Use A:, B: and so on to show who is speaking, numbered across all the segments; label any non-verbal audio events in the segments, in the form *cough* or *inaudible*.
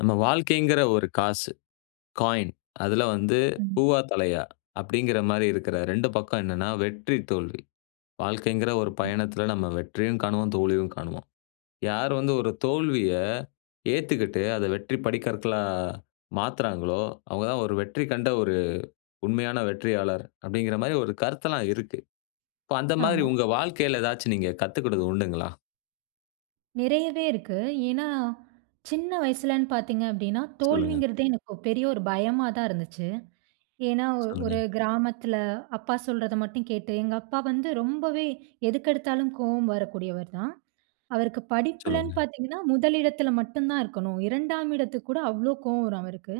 A: நம்ம வாழ்க்கைங்கிற ஒரு காசு. காயின் அதுல வந்து
B: ம்.
A: "பூவா? தலையா?" அப்பிடிங்கிறமாரி இருக்கிற 2 பக்கம் என்னன்னா, வெற்றி, தோல்வி. வாழ்க்கைங்கிற ஒரு
B: ம்.
A: பயணத்தில நம்ம வெற்றியும் காணுவோம். தோல்வியும் காணுவோம். "யார் வந்து ஒரு தோல்விய ஏத்துக்கிட்டு, அத வெற்றி படிக்கற்களா மாத்துறாங்களோ! அவுங்க தான் ஒரு வெற்றி கண்ட ஒரு உண்மையான வெற்றியாளர்" அப்பிடிங்கிறமாரி ஒரு கருத்தெல்லாம் இருக்கு. இப்ப அந்தமாரி
B: ஆமா.
A: உங்க வாழ்க்கையில ஏதாச்சும் நீங்க கத்துக்கிட்டது உண்டுங்களா?
B: நிறையவே இருக்கு. ஏன்னா சின்ன வயசுலன்னு பாத்தீங்க அப்டின்னா,
A: சொல்லுங்க.
B: தோல்விங்கிறதே எனக்கு பெரிய ஒரு பயமா தான் இருந்துச்சு. ஏன்னா ஒ ஒரு
A: சொல்லுங்க.
B: கிராமத்ல, அப்பா சொல்றத மட்டும் கேட்டு, எங்க அப்பா வந்து ரொம்பவே எதுக்கெடுத்தாலும் கோவம் வரக்கூடியவர் தான். அவருக்கு படிப்புலன்
A: சொல்லுங்க.
B: பாத்தீங்கன்னா, முதல் இடத்தில மட்டும் தான் இருக்கணும். 2- ஆம் இடத்துக்கு கூட அவ்ளோ கோவம் வரும் அவருக்கு.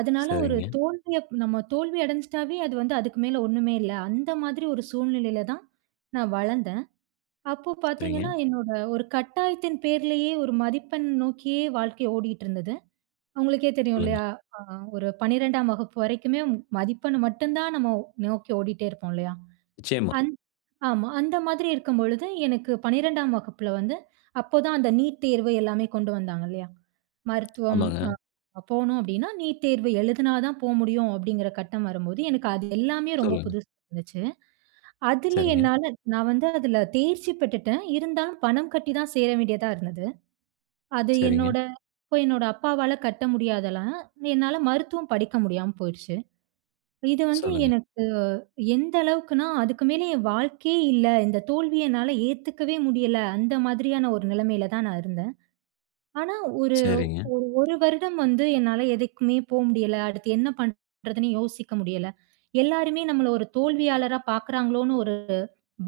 B: அதனால ஒரு
A: சரிங்க.
B: தோல்விய நம்ம தோல்வி அடைஞ்சிட்டாவே அது வந்து அதுக்கு மேல ஒண்ணுமே இல்ல. அந்த மாதிரி ஒரு சூழ்நிலையில தான் நான் வளந்தேன். அப்போ பாத்தீங்கன்னா,
A: சரிங்க.
B: என்னோட ஒரு கட்டாயத்தின் பேர்லயே ஒரு மதிப்பெண் நோக்கியே வாழ்க்கை ஓடிட்ருந்தது. உங்களுக்கே தெரியும்
A: சொல்லுங்க.
B: இல்லயா! ஆ ஒரு 12- ஆம் வகுப்பு வரைக்குமே மதிப்பெண்ண மட்டும் தான் நம்ம நோக்கி ஓடிட்டே இருப்போம் இல்லயா!
A: நிச்சயமா.
B: அந் ஆமா, அந்த மாதிரி இருக்கும்பொழுது, எனக்கு 12- ஆம் வகுப்பில வந்து, அப்ப தான் அந்த நீட் தேர்வு எல்லாமே கொண்டு வந்தாங்க இல்லயா! மருத்துவம்
A: ஆமாங்க.
B: ஆ போணும் அப்பிடின்னா, நீட் தேர்வு எழுதுனாதான் போ முடியும் அப்பிடிங்கிற கட்டம் வரும்போது எனக்கு அது எல்லாமே ரொம்ப
A: சொல்லுங்க.
B: புதுசா இருந்துச்சு. அதில
A: சரிங்க.
B: என்னால நான் வந்து அதில தேர்ச்சி பெற்றுட்டேன். இருந்தாலும் பணம் கட்டி தான் சேர வேண்டியதா இருந்தது. அது
A: சரிங்க.
B: என்னோட அப்பா என்னோட அப்பாவால கட்ட முடியாது அதெல்லாம். என்னால மருத்துவம் படிக்க முடியாம போயிருச்சு. இது வந்து
A: சொல்லுங்க.
B: எனக்கு எந்த அளவுக்குனா, அதுக்கு மேலே என் வாழ்க்கையே இல்ல! இந்த தோல்விய என்னால ஏததுக்கவே முடியல! அந்த மாதிரியான ஒரு நிலைமையில தான் நான் இருந்தேன். ஆனா ஒரு ஒரு
A: சரிங்க.
B: ஒரு வருடம் வந்து என்னால எதுக்குமே போ முடியல. அடுத்து என்ன பண்றதுன்னு யோசிக்க முடியல. எல்லாருமே நம்மள ஒரு தோல்வியாளரா பாக்குறாங்களோன்னு ஒரு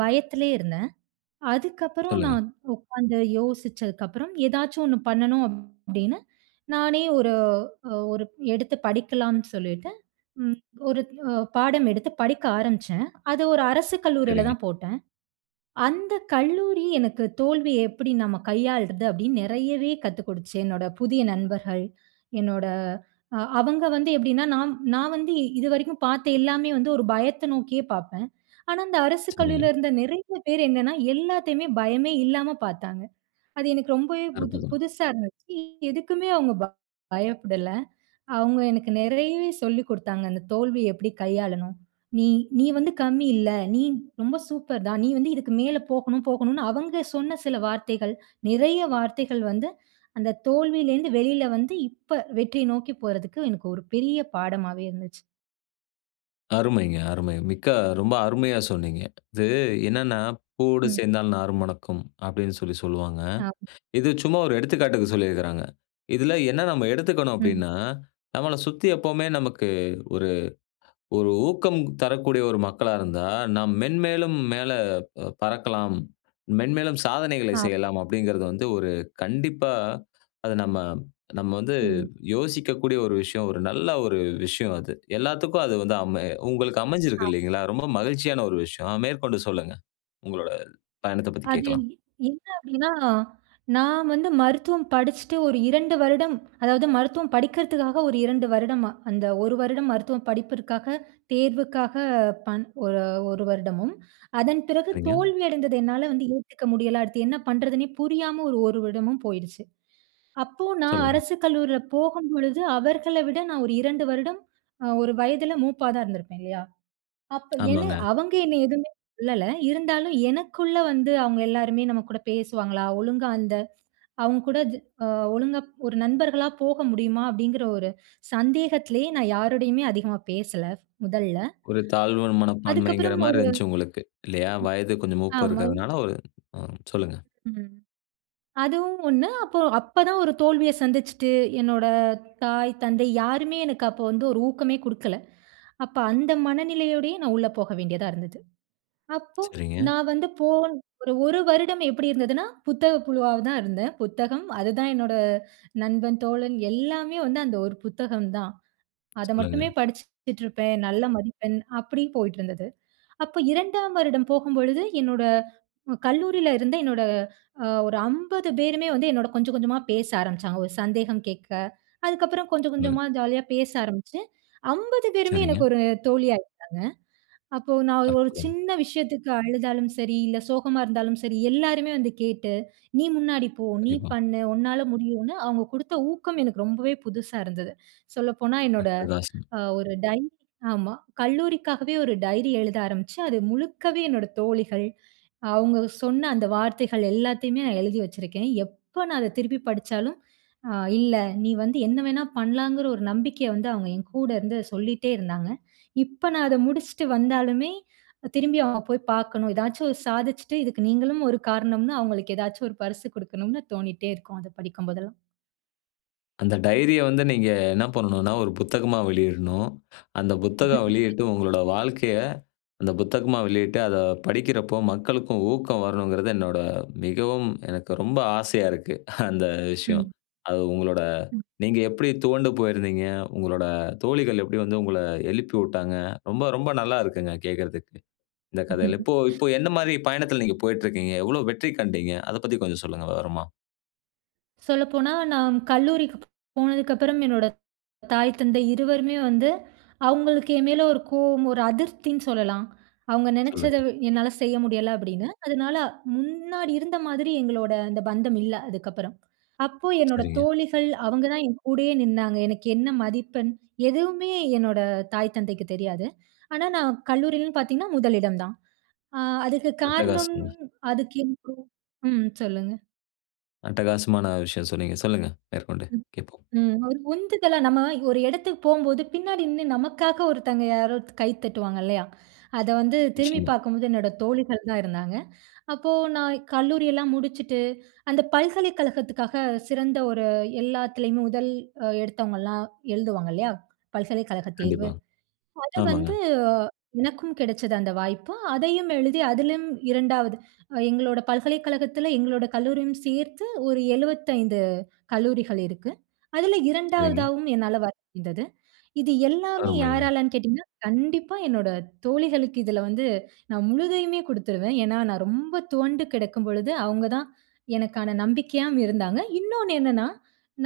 B: பயத்லயே இருந்தேன். அதுக்கப்புறம்
A: சொல்லுங்க.
B: நான் உக்காந்து யோசிச்சதுக்கப்புறம் "ஏதாச்சும் 1 பண்ணணும்" அப்டின்னு, நானே ஒரு அ ஒரு எடுத்து படிக்கலான்னு சொல்லிட்டு, ம் ஒரு அ பாடம் எடுத்து படிக்க ஆரம்பிச்சேன். அது ஒரு அரசு கல்லூரில
A: சரிங்க.
B: தான் போட்டேன். அந்த கல்லூரி எனக்கு "தோல்விய எப்பிடி நம்ம கையாள்றது" அப்டின்னு நிறையவே கத்துக் கொடுத்துச்சு என்னோட புதிய நண்பர்கள், என்னோட அ அவங்க வந்து எப்டின்னா நான் நான் வந்து இதுவரைக்கும் பாத்த எல்லாமே வந்து ஒரு பயத்த நோக்கியே பாப்பேன். ஆனா, அந்த அரசு
A: சரிங்க.
B: கல்லூரிலருந்த நிறைய பேரு என்னன்னா, எல்லாத்தையுமே பயமே இல்லாம பாத்தாங்க! அது எனக்கு ரொம்பவே புது
A: அற்புதம்.
B: புதுசா இருந்துச்சு எதுக்குமே அவுங்க *unintelligible* பயப்படல. அவுங்க எனக்கு நெறையவே சொல்லிக் கொடுத்தாங்க, அந்த தோல்விய எப்பிடி கையாளனும். நீ நீ வந்து கம்மி இல்ல! நீ ரொம்ப சூப்பர் தான். நீ! வந்து இதுக்கு மேல போகணும், போகணுன்னு அவங்க சொன்ன சில வார்த்தைகள், நிறைய வார்த்தைகள் வந்து அந்த தோல்விலேருந்து வெளில வந்து, இப்ப, வெற்றிய நோக்கி போறதுக்கு எனக்கு ஒரு பெரிய பாடமாவே இருந்துச்சு.
A: அருமைங்க, அருமை! மிக்க ரொம்ப அருமையா சொன்னீங்க. இது என்னன்னா, “பூவோடு
B: ம்.
A: சேர்ந்தால் நாரும் மணக்கும்” அப்படின்னு சொல்லி சொல்வாங்க.
B: ஆ. *unintelligible*
A: இது சும்மா ஒரு எடுத்துக்காட்டுக்கு சொல்லிருக்குறாங்க. இதில என்ன நம்ம எடுத்துக்கணும்
B: ம்.
A: அப்படின்னா, நம்மள சுத்தி எப்பவுமே நமக்கு ஒரு ஒரு ஊக்கம் தரக்கூடிய ஒரு மக்களா இருந்தா, நாம் மென்மேலும் மேல அ பறக்கலாம், மென்மேலும் சாதனைகளை
B: ஆமா.
A: செய்யலாம் அப்படிங்கிறத வந்து, ஒரு கண்டிப்பா, அது நம்ம நம்ம வந்து
B: ம்.
A: யோசிக்கக்கூடிய ஒரு விஷயம், ஒரு நல்லா ஒரு விஷயம் அது. எல்லாத்துக்கும் அது வந்து அமை உங்களுக்கு அமைஞ்சிருக்கு,
B: *unintelligible*
A: இல்லைங்களா? ரொம்ப மகிழ்ச்சியான ஒரு விஷயம்! மேற்கொண்டு சொல்லுங்க, உங்களோட பயணத்தப் பத்தி
B: அது என்
A: கேக்கலாம்.
B: என்ன அப்படின்னா, நான் வந்து மருத்துவம் படிச்சுட்டு ஒரு 2 வருடம், அதாவது மருத்துவம் படிக்கிறதுக்காக ஒரு 2 வருடமா, அந்த 1 வருடம் மருத்துவம் படிப்பிற்காக, தேர்வுக்காக பண் ஒரு 1 வருடமும், அதன் பிறகு
A: சரிங்க.
B: தோல்வி அடைந்தது என்னால வந்து ஏத்துக்க முடியல. அடுத்து என்ன பண்றதுன்னே புரியாம ஒரு 1 வருடமும் போயிடுச்சு. அப்போ நான்
A: சொல்லுங்க.
B: அரசு கல்லூரியில போகும்பொழுது அவர்கள விட நான் ஒரு 2 வருடம் அ ஒரு வயதில மூப்பா தான் இருந்திருப்பேன், இல்லையா? அப்போ என்ன
A: ஆமாங்க.
B: அவங்க என்ன எதுமே சொல்லல. இருந்தாலும் எனக்குள்ள வந்து, அவுங்க எல்லாருமே நம்ம கூட பேசுவாங்களா? ஒழுங்கா அந்த அவுங்க கூட ஜ அ ஒழுங்கா ஒரு நண்பர்களா போக முடியுமா? அப்படிங்குற ஒரு சந்தேகத்துலயே நான் யாருடையுமே அதிகமா பேசல, முதல்ல
A: ஒரு தாழ்வு மனப்பான்மைங்குற
B: அதுக்கப்புறம்
A: மாரி
B: ஒரு ம்
A: இருந்ச்சு உங்களுக்கு இல்லையா? வயது கொஞ்சம் மூப்பு
B: ஆமா.
A: இருக்குதனால, ஒரு ம் சொல்லுங்க.
B: ம். அதுவும் ஒண்ணு. அப்போ அப்ப தான் ஒரு தோல்விய சந்திச்சுட்டு, என்னோட தாய் தந்தை யாருமே எனக்கு அப்போ வந்து ஒரு ஊக்கமே குடுக்கல. அப்ப அந்த மனநிலையோடயே நான் உள்ள போக வேண்டியதா இருந்தது. அப்போ
A: சரிங்க.
B: நான் வந்து போன் ஒரு 1 வருடம் எப்படி இருந்ததுன்னா, புத்தக புழுவா வ தான் இருந்தேன. புத்தகம் அதுதான் என்னோட நண்பன், தோழன், எல்லாமே வந்து அந்த ஒரு புத்தகம் தான். அத
A: சொல்லுங்க.
B: மட்டுமே படிச்சுட்ருப்பேன். நல்ல மதிப்பெண் அப்டி போயிட்ருந்தது. அப்ப 2ஆம் வருடம் போகும்பொழுது, என்னோட கல்லூரியிலருந்த என்னோட அ ஒரு 50 பேருமே வந்து என்னோட கொஞ்சம் கொஞ்சமா பேச ஆரம்பிச்சாங்க, ஒரு சந்தேகம் கேக்க. அதுக்கப்பறம் கொஞ்சம்
A: ம்.
B: கொஞ்சமா ஜாலியா பேச ஆரம்பிச்சுட்டு, 50 பேருமே எனக்கு
A: சரிங்க.
B: ஒரு தோழி ஆயிட்டாங்க. அப்போ நான் ஒரு
A: அற்புதம்!
B: சின்ன விஷயத்துக்கு அழுதாலும் சரி, இல்ல சோகமா இருந்தாலும் சரி, எல்லோருமே வந்து கேட்டு, “நீ முன்னாடி போ, நீ
A: கண்டிப்பா.
B: பண்ணு, உன்னால முடியும்னு!” அவுங்க குடுத்த ஊக்கம் எனக்கு ரொம்பவே புதுசா இருந்தது. சொல்லப்போனா என்னோட
A: அட்டகாசம்.
B: அ ஒரு டைரி ஆமா கல்லூரிக்காகவே ஒரு டைரி எழுத ஆரம்பிச்சு, அது முழுக்கவே என்னோட தோழிகள், அவங்க சொன்ன அந்த வார்த்தைகள் எல்லாத்தையுமே நான் எழுதி வச்சுருக்கேன். எப்ப நான் அத திருப்பி படிச்சாலும், அ இல்ல நீ வந்து என்ன வேண்ணா பண்லாம்ங்குற ஒரு நம்பிக்கைய வந்து அவுங்க என் கூட இருந்து சொல்லிட்டே இருந்தாங்க. இப்ப நான் அத முடிச்ட்டு வந்தாலுமே, திரும்பி அவுங்கள போய் பாக்கணும். ஏதாச்சும் ஒரு சாதிச்சுட்டு, இதுக்கு நீங்களும் ஒரு காரணம்ன்னு, அவுங்களுக்கு ஏதாச்சும் ஒரு பரிசுகுடுக்கணும்ன்னு தோணிட்டே இருக்கும், அத படிக்கும் போதெல்லாம்.
A: அந்த டைரிய வந்து, நீங்க என்ன பண்ணணும்னா, ஒரு புத்தகமா வெளியிடணும். அந்த புத்தகம்
B: *chuckles*
A: வெளியிட்டு, உங்களோட வாழ்க்கைய, அந்த புத்தகமா வெளியிட்ட, அத படிக்கிறப்போ, மக்களுக்கும் ஊக்கம் வரணுங்கிறது என்னோட மிகவும், எனக்கு ரொம்ப ஆசையா இருக்கு, அந்த விஷயம்.
B: ம்.
A: அது உங்களோட
B: ம்.
A: நீங்க எப்டி துவண்டு போயிருந்தீங்க? உங்களோட தோழிகள் எப்டி வந்து, உங்கள எழுப்பி விட்டாங்க ரொம்ப, ரொம்ப நல்லாயிருக்குங்க கேட்கறதுக்கு. இந்த கதைல இப்போ
B: *chuckles*
A: இப்போ என்ன மாரி பயணத்துல நீங்க போயிட்டுருக்கீங்க? எவ்ளோ வெற்றி கண்டீங்க? அத பத்தி கொஞ்ச சொல்லுங்க? விவரமா.
B: சொல்லப்போனா, நான் கல்லூரிக்கு போனதுக்கப்றம், என்னோட தாய், தந்தை இருவருமே வந்து, அவுங்களுக்கு என் மேல ஒரு கோவம், ஒரு அதிருப்தினு சொல்லலாம். அவங்க நினைச்சத,
A: சொல்லுங்க.
B: என்னால செய்ய முடியல, அப்டின்னு. அதனால, முன்னாடி இருந்த மாதிரி எங்களோட அந்த பந்தம் இல்ல, அதுக்கப்பறம். அப்போ, என்னோட
A: சரிங்க.
B: தோழிகள் அவங்க தான் என் கூடயே நின்னாங்க. எனக்கு என்ன மதிப்பெண்? எதுவுமே என்னோட தாய் தந்தைக்கு தெரியாது. ஆனா, நான் கல்லூரிலன்னு பாத்தீங்கன்னா, முதலிடம் தான். அ, அதுக்கு காரணம்
A: அட்டகாசங்க!
B: அதுக்கு *unintelligible* ம், சொல்லுங்க.
A: அட்டகாசமான விஷயம் சொன்னீங்க. சொல்லுங்க மேற்கொண்டு,
B: ம்,
A: கேட்போம்.
B: ம். ஒரு உந்துதலா. நம்ம ஒரு இடத்துக்கு போகும்போது, பின்னாடி நின்னு, நமக்காக ஒருத்தவங்க யாரோ கை தட்டுவாங்க இல்லையா? அத, வந்து திரும்பி
A: நிச்சயமா.
B: பாக்கும்போது என்னோட தோழிகள் தான் இருந்தாங்க. அப்போ, நான் கல்லூரியெல்லாம் முடிச்சுட்டு, அந்த பல்கலைக்கழகத்துக்காக சிறந்த ஒரு எல்லாத்துலயும், முதல் எடுத்தவங்கலாம் எழுதுவாங்கல்லையா? பல்கலைக்கழக தேர்வு.
A: கண்டிப்பா.
B: அத
A: ஆமாங்க.
B: வந்து, எனக்கும் கிடைச்சது, அந்த வாய்ப்பு. அதையும் எழுதி அதிலும் 2வது எங்களோட பல்கலைக்கழகத்தில, எங்களோட கல்லூரியும் சேர்த்து ஒரு 75 கல்லூரிகள் இருக்கு. அதில
A: சரிங்க.
B: 2வதாவும் என்னால வர முடிந்தது. இது எல்லாமே
A: அருமைங்க.
B: யாராலன்னு கேட்டீங்கன்னா, கண்டிப்பா என்னோட தோழிகளுக்கு, இதில வந்து நான் முழுதையுமே குடுத்துருவேன். ஏன்னா, நான் ரொம்ப துவண்டு கிடக்கும் பொழுது அவங்க தான், எனக்கான நம்பிக்கையாவும் இருந்தாங்க. இன்னொனு என்னனா,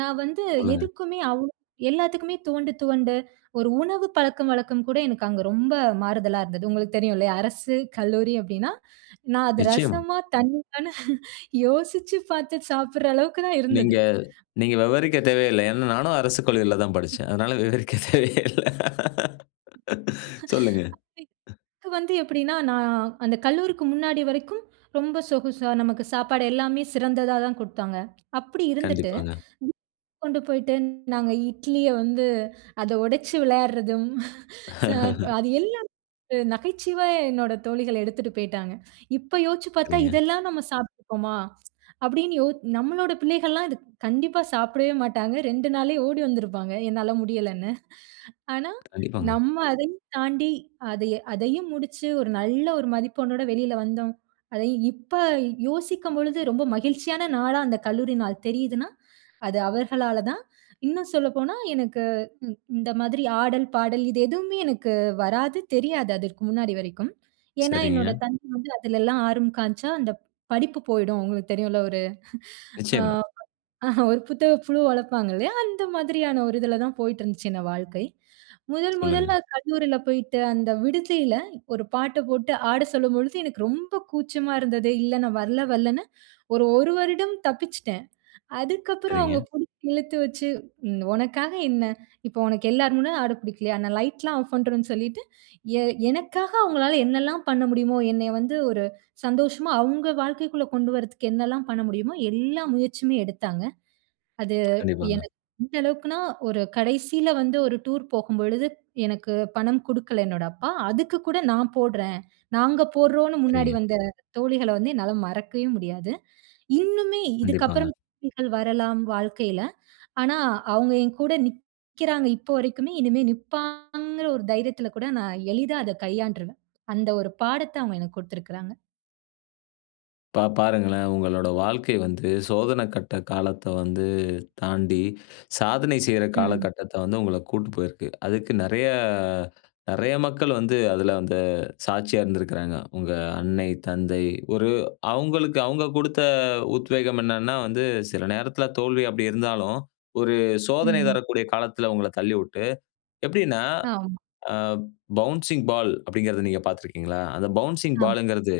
B: நான் வந்து
A: சொல்லுங்க.
B: எதுக்குமே அவ் எல்லாத்துக்குமே துவண்டு, துவண்டு, ஒரு உணவு பழக்கம் வழக்கம் கூட எனக்கு அங்க ரொம்ப மாறுதலா இருந்தது. உங்களுக்கு தெரியுல்லையா? அரசு கல்லூரி அப்டின்னா, நான் அது
A: நிச்சயமா.
B: ரசமா? தண்ணியானு? யோசிச்சு பாத்து சாப்ற அளவுக்கு தான்,
A: நீங்க,
B: இருந்தது.
A: நீங்க விவரிக்கத் தேவையில்ல. ஏனா, நானும் அரசு கல்லூரிலதா படிச்சேன். அதனால விவரிக்க தேவையே இல்ல.
B: *unintelligible*
A: சொல்லுங்க. அ.
B: எனக்கு, வந்து எப்டின்னா, நான் அந்த கல்லூரிக்கு முன்னாடி வரைக்கும் ரொம்ப சொகுசா, நமக்கு சாப்பாடு எல்லாமே சிறந்ததா தான் குடுத்தாங்க. அப்டி இருந்துட்டு,
A: கண்டிப்பாங்க.
B: *unintelligible* கொண்டு போயிட்டு நாங்க இட்லிய வந்து, அத உடைச்சு விளையாடுறதும், *chuckles* ச
A: *chuckles*
B: அது எல்லாம் நகைச்சுவை, என்னோட தோழிகள் எடுத்துட்டு போய்ட்டாங்க. இப்போ, யோசிச்சு பாத்தா,
A: சரிங்க.
B: இதெல்லாம் நம்ம சாப்பிட்டுருப்போமா. அப்டின்னு, யோ நம்மளோட பிள்ளைகள்லாம், இத கண்டிப்பா சாப்டவே மாட்டாங்க. 2 நாளே ஓடி வந்துருப்பாங்க, என்னால முடியலன்னு. ஆனா,
A: கண்டிப்பாங்க.
B: நம்ம அதையும் தாண்டி, அதை அதையும் முடிச்சு, ஒரு நல்ல ஒரு மதிப்பெண்ணோடு வெளியில வந்தோம். அதையும் இப்ப, யோசிக்கும் பொழுது ரொம்ப மகிழ்ச்சியான நாளா, அந்த கல்லூரி நாள் தெரியுதுன்னா, அது அவர்களால தான். இன்னும் சொல்லப்போனா, எனக்கு இந் இந்த மாதிரி, ஆடல், பாடல் இது எதுவுமே எனக்கு வராது. தெரியாது, அதற்க்கு முன்னாடி வரைக்கும். ஏன்னா, என்னோட
A: சரிங்க.
B: தந்தை வந்து அதலெல்லாம் ஆர்வம் காமிச்சா, அந்த படிப்பு போயிடும். உங்களுக்கு தெரியும்ல ஒரு, *chuckles* ஆ,
A: நிச்சயமா.
B: ஆஹ, ஒரு புத்தக புழு வளர்ப்பாங்க இல்லையா? அந்த மாதிரியான ஒரு இதுல தான், போய்ட்டுருந்துச்சு இந்த வாழ்க்கை. முதன்
A: சொல்லுங்க.
B: முதல்ல கல்லூரில போயிட்டு, அந்த விடுதில ஒரு பாட்ட போட்டு ஆட சொல்லும் பொழுது, எனக்கு ரொம்ப கூச்சமா இருந்தது. இல்ல, நான் வரல, வரலன்னு. ஒரு, 1 வருடம் தப்பிச்சுட்டேன். அதுக்கப்பறம் அவங்க,
A: சரிங்க.
B: புடிச்சு இழுத்து வச்சு, உனக்காக என்ன? இப்ப உனக்கு எல்லார் முன்ன ஆட பிடிக்கலையா, நான் லைட்லாம் ஆஃப் பண்றோன்னு சொல்லிட்டு, எ எனக்காக அவங்களால, என்னலாம் பண்ண முடியுமோ, என்னைய வந்து ஒரு சந்தோஷமா, அவங்க வாழ்க்கைக்குள்ள கொண்டு வரதுக்கு என்னலாம் பண்ண முடியுமோ, எல்லா முயற்சியுமே எடுத்தாங்க. அது
A: கண்டிப்பாங்க.
B: எனக்கு, எந்த அளவுக்குனா, ஒரு கடைசியில வந்து, ஒரு டூர் போகும்பொழுது எனக்கு பணம் குடுக்கல, என்னோட அப்பா. அதுக்கு கூட நான் போடுறேன். நாங்க போடுறோம்ன்னு முன்னாடி
A: சரிங்க.
B: வந்த தோழிகள வந்து, என்னால மறக்கவே முடியாது. இன்னுமே
A: கண்டிப்பாங்க.
B: இதுக்கப்பறம் தோழிகள் வரலாம், வாழ்க்கையில. ஆனா, அவங்க என் கூட நிக்கிறாங்க, இப்ப வரைக்குமே. இனிமே நிப்பாங்கிற ,ஒரு தைரியத்தில கூட நான் எளிதா, அத கையாண்டுருவேன். அந்த ஒரு பாடத்த, அவங்க எனக்கு கொடுத்துருக்றாங்க.
A: இப்ப பாருங்களேன் உங்களோட வாழ்க்கை வந்து சோதன கட்ட காலத்த வந்து தாண்டி, சாதனை செய்ற
B: ம்.
A: காலகட்டத்த வந்து உங்கள கூட்டு போயிருக்கு. அதுக்கு நெறைய அ நெறைய மக்கள் வந்து அதுல அந்த சாட்சியா இருந்திருக்குறாங்க. உங்க அன்னை, தந்தை ஒரு அவங்களுக்கு அவங்க குடுத்த அ உத்வேகம் என்னன்னா வந்து, சில நேரத்துல தோல்வி அப்டி இருந்தாலும். ஒரு சோதனை
B: ம்.
A: தரக்கூடிய காலத்துல உங்கள தள்ளிவுட்டு, எப்டின்னா
B: ஆம்.
A: ஆ பவுன்சிங் பால் அப்டின்கிறத நீங்க பாத்தீருக்கிங்களா? அந்த பவுன்சிங்
B: ஆம்.
A: பால்ன்குறது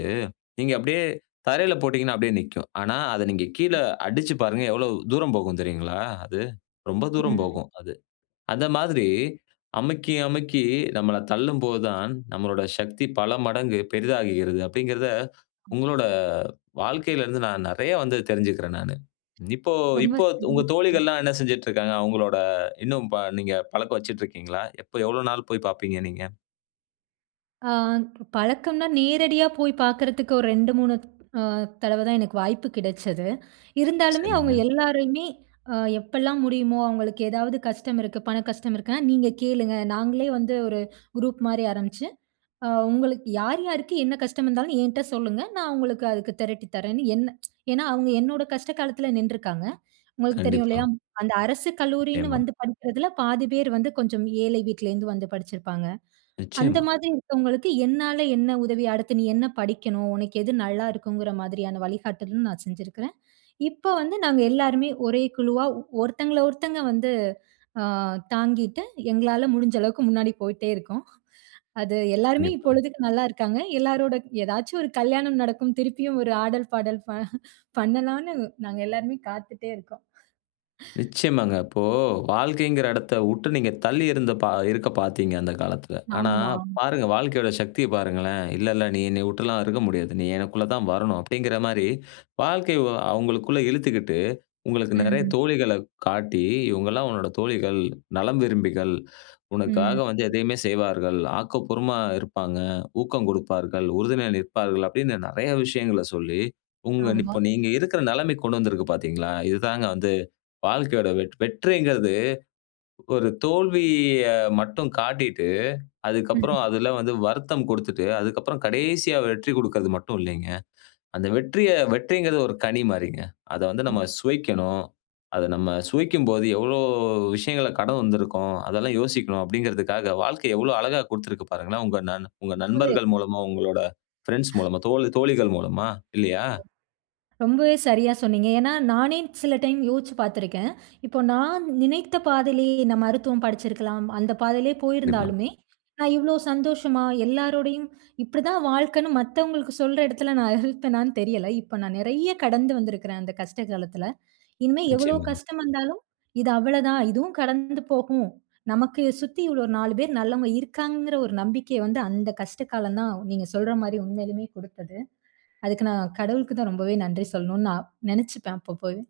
A: நீங்க அப்டியே தரையில போட்டீங்கன்னா அப்டியே நிக்கும். ஆனா, அதை நீங்க கீழ அடிச்சி பாருங்க எவ்வளவு தூரம் போகும் தெரியுங்களா. அது ரொம்ப தூரம்
B: ம்.
A: போகும் அது. அந்த மாதிரி அமுக்கி, அமுக்கி நம்மள தள்ளும்போது தான் நம்முடைய சக்தி பல மடங்கு பெரிதாகுகிறது. அப்டிங்கிறத உங்களோட வாழ்க்கையில இருந்து நான் நெறைய வந்து தெரிஞ்சிக்குறேன் நானு. இப்போ,
B: ரொம்ப
A: இப்போ த்
B: சரியா,
A: உங்க தோழிகள்லாம் என்ன செஞ்சிட்டு இருக்காங்க. அவங்களோட இன்னும் பா நீங்க பழக்கம் வச்சிட்டிருக்கிங்களா? எப்போ எவ்வளவு நாள் போய் பாப்பீங்க நீங்க?
B: ஆ. பழக்கம்னா நேரடியா போய் பாக்குறதுக்கு ஒரு 2,3 ஆ தடவ தான் எனக்கு வாய்ப்பு கிடைச்சது. இருந்தாலுமே அவங்க
A: சரிங்க.
B: எல்லாரையுமே அ எப்போலாம் முடியுமோ, அவங்களுக்கு ஏதாவது கஷ்டம் இருக்கு. பண கஷ்டம் இருக்குனா, நீங்க கேளுங்க நாங்களே வந்து ஒரு குரூப் மாரி ஆரம்பிச்சு அ உங்களுக்கு யார், யாருக்கு என்ன கஷ்ட இருந்தாலும் என்கிட்ட சொல்லுங்க, நான் உங்களுக்கு அதுக்கு திரட்டித் தரேன்ன்னு என்ன. ஏனா, அவங்க என்னோட கஷ்ட காலத்துல நின்றுக்காங்க. உங்களுக்கு தெரியும்
A: கண்டிப்பா.
B: இல்லையா. அந்த அரசு கல்லூரின்னு
A: ஆமா.
B: வந்து படிக்கிறதுல பாதி பேர் வந்து கொஞ்சம் ஏழை வீட்லேருந்து வந்து படிச்சிருப்பாங்க. அந்த
A: நிச்சயமா.
B: மாதிரி இருக்கவங்களுக்கு என்னால என்ன உதவி. அடுத்து நீ என்ன படிக்கணும், உனக்கு எது நல்லாயிருக்குங்கிற மாரியான வழிகாட்டலும், நான் செஞ்சிருக்குறேன். இப்போ வந்து நாங்க எல்லாருமே ஒரே குழுவா ஒருத்தங்கள, ஒருத்தங்க வந்து ஆ தாங்கிட்டு எங்களால முடிஞ்ச அளவுக்கு முன்னாடி போயிட்டே இருக்கோம். அது எல்லாருமே
A: கண்டிப்பாங்க.
B: இப்பொழுதுக்கு நல்லாயிருக்காங்க. எல்லோரோட ஏதாச்சும் ஒரு கல்யாணம் நடக்கும். திருப்பியும் ஒரு ஆடல், பாடல் ப *chuckles* பண்ணலாம்னு நாங்க எல்லாருமே காத்துட்டே இருக்கோம். *exhales*
A: நிச்சயமாங்க. இப்போ வாழ்க்கைங்கிற இடத்தவுட்டு நீங்க தள்ளி இருந்த பா இருக்க பாத்தீங்க அந்த காலத்துல. ஆனா,
B: ஆமாம்.
A: பாருங்க வாழ்க்கையோட சக்திய பாருங்களேன். இல்ல, இல்ல நீ என்னைய உட்டுலாம் இருக்க முடியாது. நீ எனக்குள்ள தான் வரணும் அப்டிங்கிற மாரி. வாழ்க்கை அவங்களுக்குள்ள இழுத்துக்கிட்டு உங்களுக்கு நெறைய
B: ம்.
A: தோழிகள்ல காட்டி. இவங்க எல்லாம் உன்னுடைய தோழிகள், நலம் விரும்பிகள், உனக்காக
B: ம்.
A: வந்து எதையுமே செய்வார்கள். ஆக்கப்பூர்வமா இருப்பாங்க. ஊக்கம் கொடுப்பார்கள், உறுதுணையில் நிற்பார்கள் அப்டினு நெறைய விஷயங்கள்ல சொல்லி. உங்க
B: ஆமா.
A: இப்போ நீங்க இருக்கிற நிலைமைக்கு கொண்டு வந்திருக்கு பாத்தீங்களா. இது தாங்க வந்து வாழ்க்கையோட வெட் வெற்றிங்கிறது ஒரு தோல்விய மட்டும் காட்டிட்டு, அதுக்கப்புறம்
B: ம்.
A: அதுல வந்து வருத்தம் கொடுத்துட்டு அதுக்கப்புறம் கடைசியா வெற்றி கொடுக்கறது மட்டும் இல்லைங்க. அந்த வெற்றிய வெற்றிங்கிறது ஒரு கனி மாரிங்க. அத வந்து
B: ம்.
A: நம்ம சுவைக்கணும். அத நம்ம சுவைக்கும் போது எவ்ளோ விஷயங்கள்ல கடந்து வந்திருக்கோம். அதெல்லாம் யோசிக்கணும் அப்டிங்கிறதுக்காக வாழ்க்கை எவ்வளவு அழகா குடுத்திருக்கு பாருங்களேன். உங்க நண் உங்க
B: இப்போவே,
A: நண்பர்கள் மூலமா உங்களோட பிரெண்ட்ஸ் மூலமா, தோ தோழிகள் மூலமா இல்லியா?
B: ரொம்பவே சரியா சொன்னீங்க. ஏனா, நானே சில டைம் யோச்சி பார்த்துருக்கன். இப்போ நான் நினைத்த பாதையிலேயே இந்த மருத்துவம் படிச்சிருக்கலாம். அந்த பாதையிலேயே
A: கண்டிப்பா.
B: போயிருந்தாலுமே, நான் இவ்ளோ சந்தோஷமா, எல்லாருடையும் இப்டி தான் வாழ்க்கைன்னு மத்தவங்களுக்கு சொல்ற இடத்துல நான் இருப்பேனானு தெரியல. இப்ப நான் நெறைய கடந்து வந்திருக்கிறன் அந்த கஷ்ட காலத்துல. இனிமேல் எவ்ளோ
A: நிச்சயமாங்க.
B: கஷ்டம் வந்தாலும், இது அவ்ளோ தான் இதுவும் கடந்து போகும். நமக்கு சுத்தி இவ்ளோ 4 பேர் நல்லவங்க இருக்காங்கங்கிற ஒரு நம்பிக்கை வந்து அந்த கஷ்ட காலம் தான், நீங்க சொல்ற மாரி உண்மையிலுமே குடுத்தது. அதுக்கு நான் கடவுளுக்கு தான் ரொம்பவே நன்றி சொல்லணும் நான் நெனைச்சுப்பேன் அப்பப்போவே.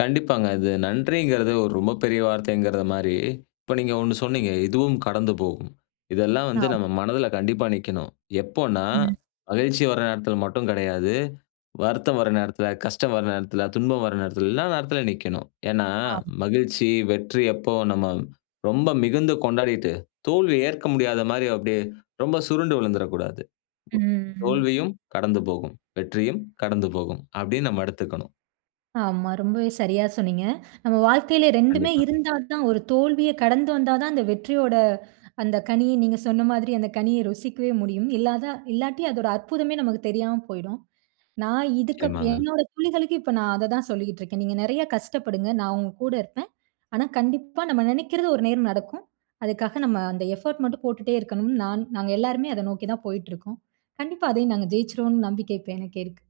A: கண்டிப்பாங்க. அது நன்றிங்குறது ஒரு ரொம்ப பெரிய வார்த்தைங்கிறத மாரி, இப்போ நீங்க ஒண்ணு சொன்னீங்க, "இதுவும் கடந்து போகும்", இதெல்லாம் வந்து
B: ஆம்.
A: நம்ம மனதுல கண்டிப்பா நிக்கணும். எப்போனா,
B: ம்.
A: மகிழ்ச்சி வர நேரத்துல மட்டும் கடையாது. வருத்தம் வர நேரத்துல, கஷ்டம் வர நேரத்துல, துன்பம் வர நேரத்துல்லாம் எல்லா நேரத்துல நிக்கணும். ஏனா
B: ஆம்.
A: மகிழ்ச்சி, வெற்றி எப்போ நம்ம ரொம்ப மிகுந்து கொண்டாடிட்டு, தோல்விய ஏற்க முடியாத மாரி அப்டியே ரொம்ப சுருண்டு விழுந்துறக்கூடாது.
B: ம்,
A: தோ
B: ம்.
A: தோல்வியும் கடந்து போகும், வெற்றியும் கடந்து போகும், அப்டின்னு நம்ம எடுத்துக்கணும்.
B: ஆமா. ரொம்பவே சரியா சொன்னீங்க. நம்ம வாழ்க்கையில 2மே
A: கண்டிப்பாக.
B: இருந்தா தான் ஒரு தோல்விய கடந்து வந்தா தான், அந்த வெற்றியோட அந்த கனியை, நீங்க சொன்ன மாதிரி அந்த கனிய ருசிக்கவே முடியும். இல்லாதா இல்லாட்டி அதோட அற்புதமே நமக்கு தெரியாம போயிடும். நான் இதுக்கப்
A: நிச்சியமாங்க.
B: என்னோட தோழிகளுக்கு இப்ப நான் அத தான் சொல்லிகிட்டுருக்கேன். நீங்க நெறைய கஷ்டப்படுங்க, நான் உங்க கூட இருப்பேன். ஆனா, கண்டிப்பா நம்ம நெனைக்கிறது ஒரு நேரம் நடக்கும். அதுக்காக நம்ம அந்த எஃபோர்ட் மட்டும் போட்டுட்டே இருக்கணும்னு நான் நாங்க எல்லாருமே அத நோக்கி தான் போயிட்டுருக்கோம். கண்டிப்பா அதையும் நாங்க ஜெயிச்சறோம்னு நம்பிக்கை இப்ப எனக்கு இருக்கு.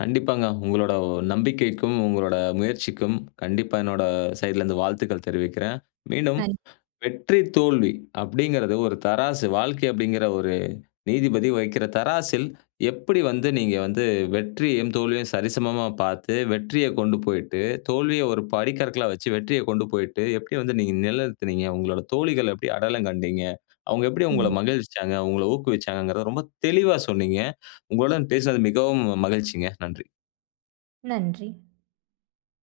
A: கண்டிப்பாங்க. உங்களோட நம்பிக்கைக்கும், உங்களோட முயற்சிக்கும் கண்டிப்பா என்னோட சைட்லருந்து வாழ்த்துக்கள் தெரிவிக்கிறேன். மீண்டும்
B: நன்
A: வெற்றி, தோல்வி அப்டிங்குறது ஒரு தராசு வாழ்க்கை அப்டிங்குற ஒரு நீதிபதி வக்கிற தராசில் எப்படி வந்து நீங்க வந்து வெற்றியும், தோல்வியும் சரிசமமா பார்த்து வெற்றியக் கொண்டு போய்ட்டு தோல்விய ஒரு படிக்கற்களா வச்சு வெற்றிய கொண்டு போய்ட்டு, எப்படி வந்து நீங்க நெலைநிறுத்தினீங்க? உங்களோட தோழிகள் எப்படி அடையாளம் கண்டீங்க? அவங்க எப்படி உங்கள
B: ம்.
A: மகிழ்விச்சாங்க? உங்கள ஊக்குவிச்சாங்கறத ரொம்ப தெளிவா சொன்னீங்க. உங்களுடன் பேசியது மிகவும் மகிழ்ச்சிங்க. நன்றி.
B: நன்றி.